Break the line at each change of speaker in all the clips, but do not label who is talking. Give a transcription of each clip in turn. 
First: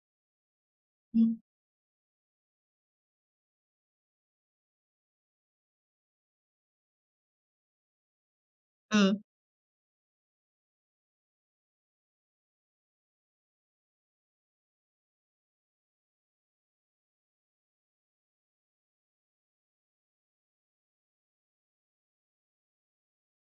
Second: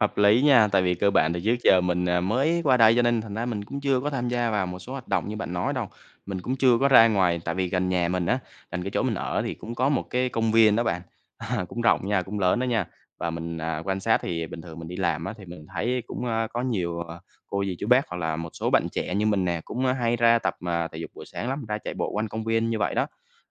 Hợp lý nha, tại vì cơ bản
Ừm.
thì trước giờ mình, ờ, mới qua đây, cho nên thành ra mình cũng chưa có tham gia vào một số hoạt động như bạn nói đâu. Mình cũng chưa có ra ngoài, tại vì gần nhà mình á, gần cái chỗ mình
Ừm.
ở thì cũng có một cái công viên đó bạn, cũng rộng nha, cũng lớn đó nha, và mình, à, quan sát thì bình thường mình đi làm á thì mình thấy cũng, ơ, có nhiều, ờ, cô dì, chú bác, hoặc là một số bạn trẻ như mình nè cũng, ơ, hay ra tập, ờ, thể dục buổi sáng lắm, ra chạy bộ quanh công viên như vậy đó.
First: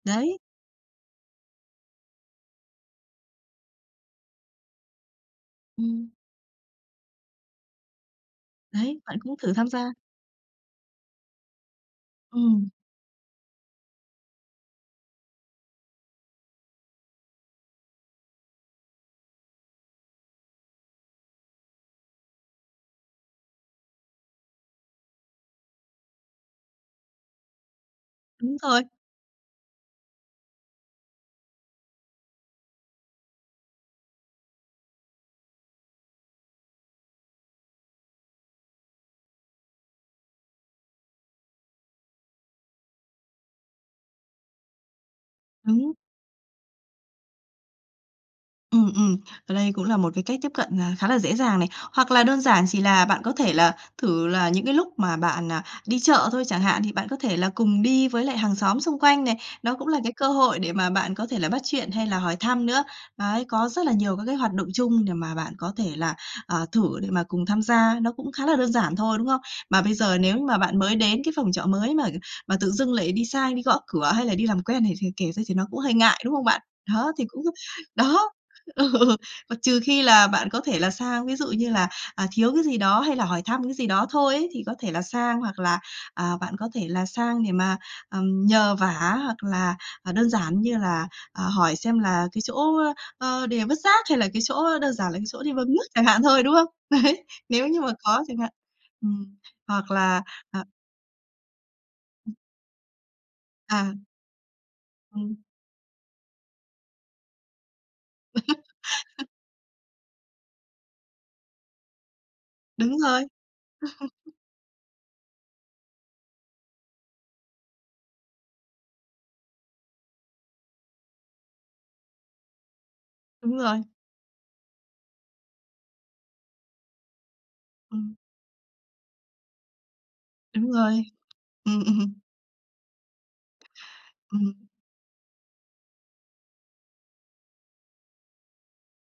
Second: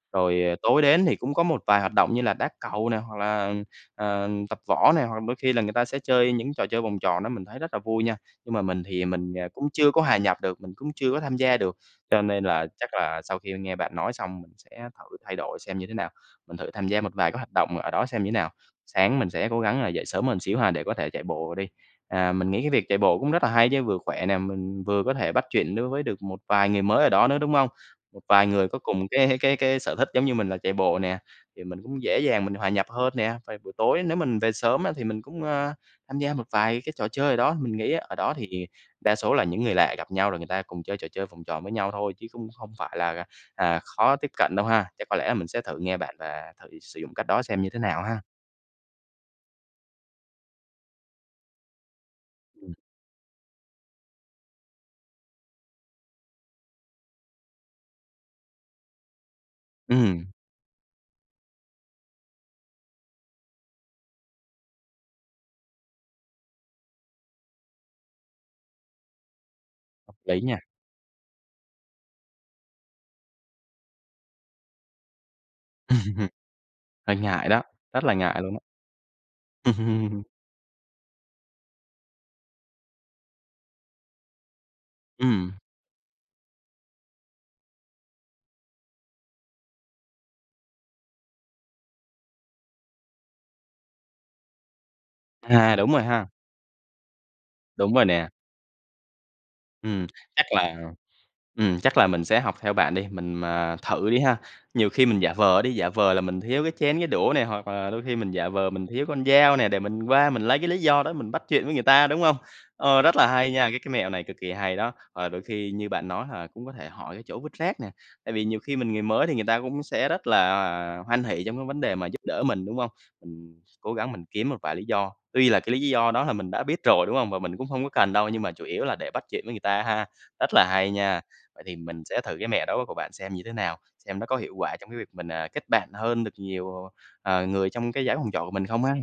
Đấy.
Rồi tối đến thì cũng có một vài hoạt động như là đá cầu nè, hoặc là, ừm, ờm, tập võ nè, hoặc đôi khi là người ta sẽ
Ừm.
chơi những trò chơi vòng tròn đó mình thấy rất là vui nha, nhưng mà mình
Đấy,
thì
bạn
mình,
cũng
à,
thử tham
cũng chưa
gia.
có hòa nhập được, mình cũng chưa có tham gia được. Cho nên là
Ừm.
chắc là sau khi nghe bạn nói xong mình sẽ thử thay đổi xem như thế nào, mình thử tham gia một vài cái hoạt động ở đó xem như thế nào. Sáng mình sẽ cố gắng là dậy sớm hơn xíu ha để có thể chạy bộ đi. À, mình nghĩ cái việc chạy bộ cũng rất là hay chứ vừa khỏe nè, mình vừa có thể bắt chuyện đối với được một vài người mới ở đó nữa, đúng hông? Một vài
Đúng
người có
rồi.
cùng cái cái cái sở thích giống như mình là chạy bộ nè, thì mình cũng dễ dàng mình hòa nhập hơn nè, và buổi tối nếu mình về sớm á thì mình cũng, ơ, tham gia một vài cái trò chơi ở đó, mình nghĩ ở đó thì hiện đa số là những người lạ gặp nhau rồi người ta cùng chơi trò chơi vòng tròn với nhau thôi, chứ cũng không phải là, à, à, khó tiếp cận đâu ha? Chắc có lẽ mình sẽ thử
Đúng.
nghe bạn và thử sử dụng cách đó xem như thế nào ha.
Ừm, ừm, ở đây cũng là một cái cách tiếp cận, à, khá là dễ dàng này, hoặc là đơn giản
Ừm.
chỉ là bạn có thể là thử là những cái lúc mà bạn, à, đi chợ thôi chẳng hạn, thì bạn có thể là cùng đi với lại hàng xóm xung quanh này, nó cũng là cái
Ừm.
cơ hội để mà bạn có thể là bắt chuyện hay là hỏi thăm nữa. Đấy, có rất là nhiều các cái hoạt động chung để mà bạn có thể là, à, thử để mà cùng tham gia, nó cũng khá là đơn giản thôi, đúng không? Mà bây
Hợp
giờ nếu
lí
như mà
nha!
bạn mới đến cái phòng trọ mới mà mà tự dưng lại đi sai đi gõ cửa, hay là đi làm quen này thì kể ra thì nó cũng hơi ngại, đúng không bạn? Đó,
Hơi
thì cũng
ngại đó. Rất là
đó,
ngại luôn á.
ừ, mà trừ khi là bạn có thể là sang, ví dụ như là, à, thiếu cái gì đó, hay là hỏi thăm cái gì đó thôi ấy thì có thể là sang,
Ừm.
hoặc là, à, bạn có thể là sang để mà, ừm, nhờ vả, hoặc là, à, đơn giản như là, à, hỏi xem là cái chỗ, ơ, ờ, đề vứt rác, hay là cái chỗ, ơ, đơn giản là cái chỗ đi bơm
À,
nước
đúng rồi
chẳng hạn
ha.
thôi, đúng không? Đấy, nếu như mà
Đúng rồi
có
nè.
chẳng hạn. Ừm. Hoặc
Ừm,
là,
chắc
à
là, ừm, chắc là mình sẽ học theo bạn đi, mình mà
À.
thử đi ha. Nhiều khi mình giả
Ừm.
vờ đi, giả vờ là mình thiếu cái chén cái đũa nè, hoặc là đôi khi mình giả vờ mình thiếu con dao nè, để mình qua mình lấy cái lý do đó mình bắt chuyện với người ta, đúng hông?
Đúng
Ờ, rất
rồi.
là hay nha, cái cái mẹo này cực kì hay đó, và đôi khi như bạn nói hoặc là cũng có thể hỏi cái chỗ vứt rác nè, tại vì nhiều khi mình người mới thì người ta cũng sẽ rất là, à, hoan hỉ trong cái vấn đề mà giúp đỡ mình, đúng hông?
Đúng
Mình
rồi.
cố gắng mình kiếm một vài lý do, tuy là cái lý do đó là mình đã biết rồi, đúng hông? Và mình cũng hông có cần
Ừm.
đâu, nhưng mà chủ yếu là để bắt chuyện với người ta ha. Rất là
Đúng
hay
rồi.
nha! Vậy thì
Ừm,
mình
ừm.
sẽ thử cái mẹo đó của bạn xem như thế nào, xem nó có
Ừm.
hiệu quả trong cái việc mình, ờ, kết bạn hơn được nhiều, ồ, ờ, người trong cái dãy phòng trọ của mình không ha.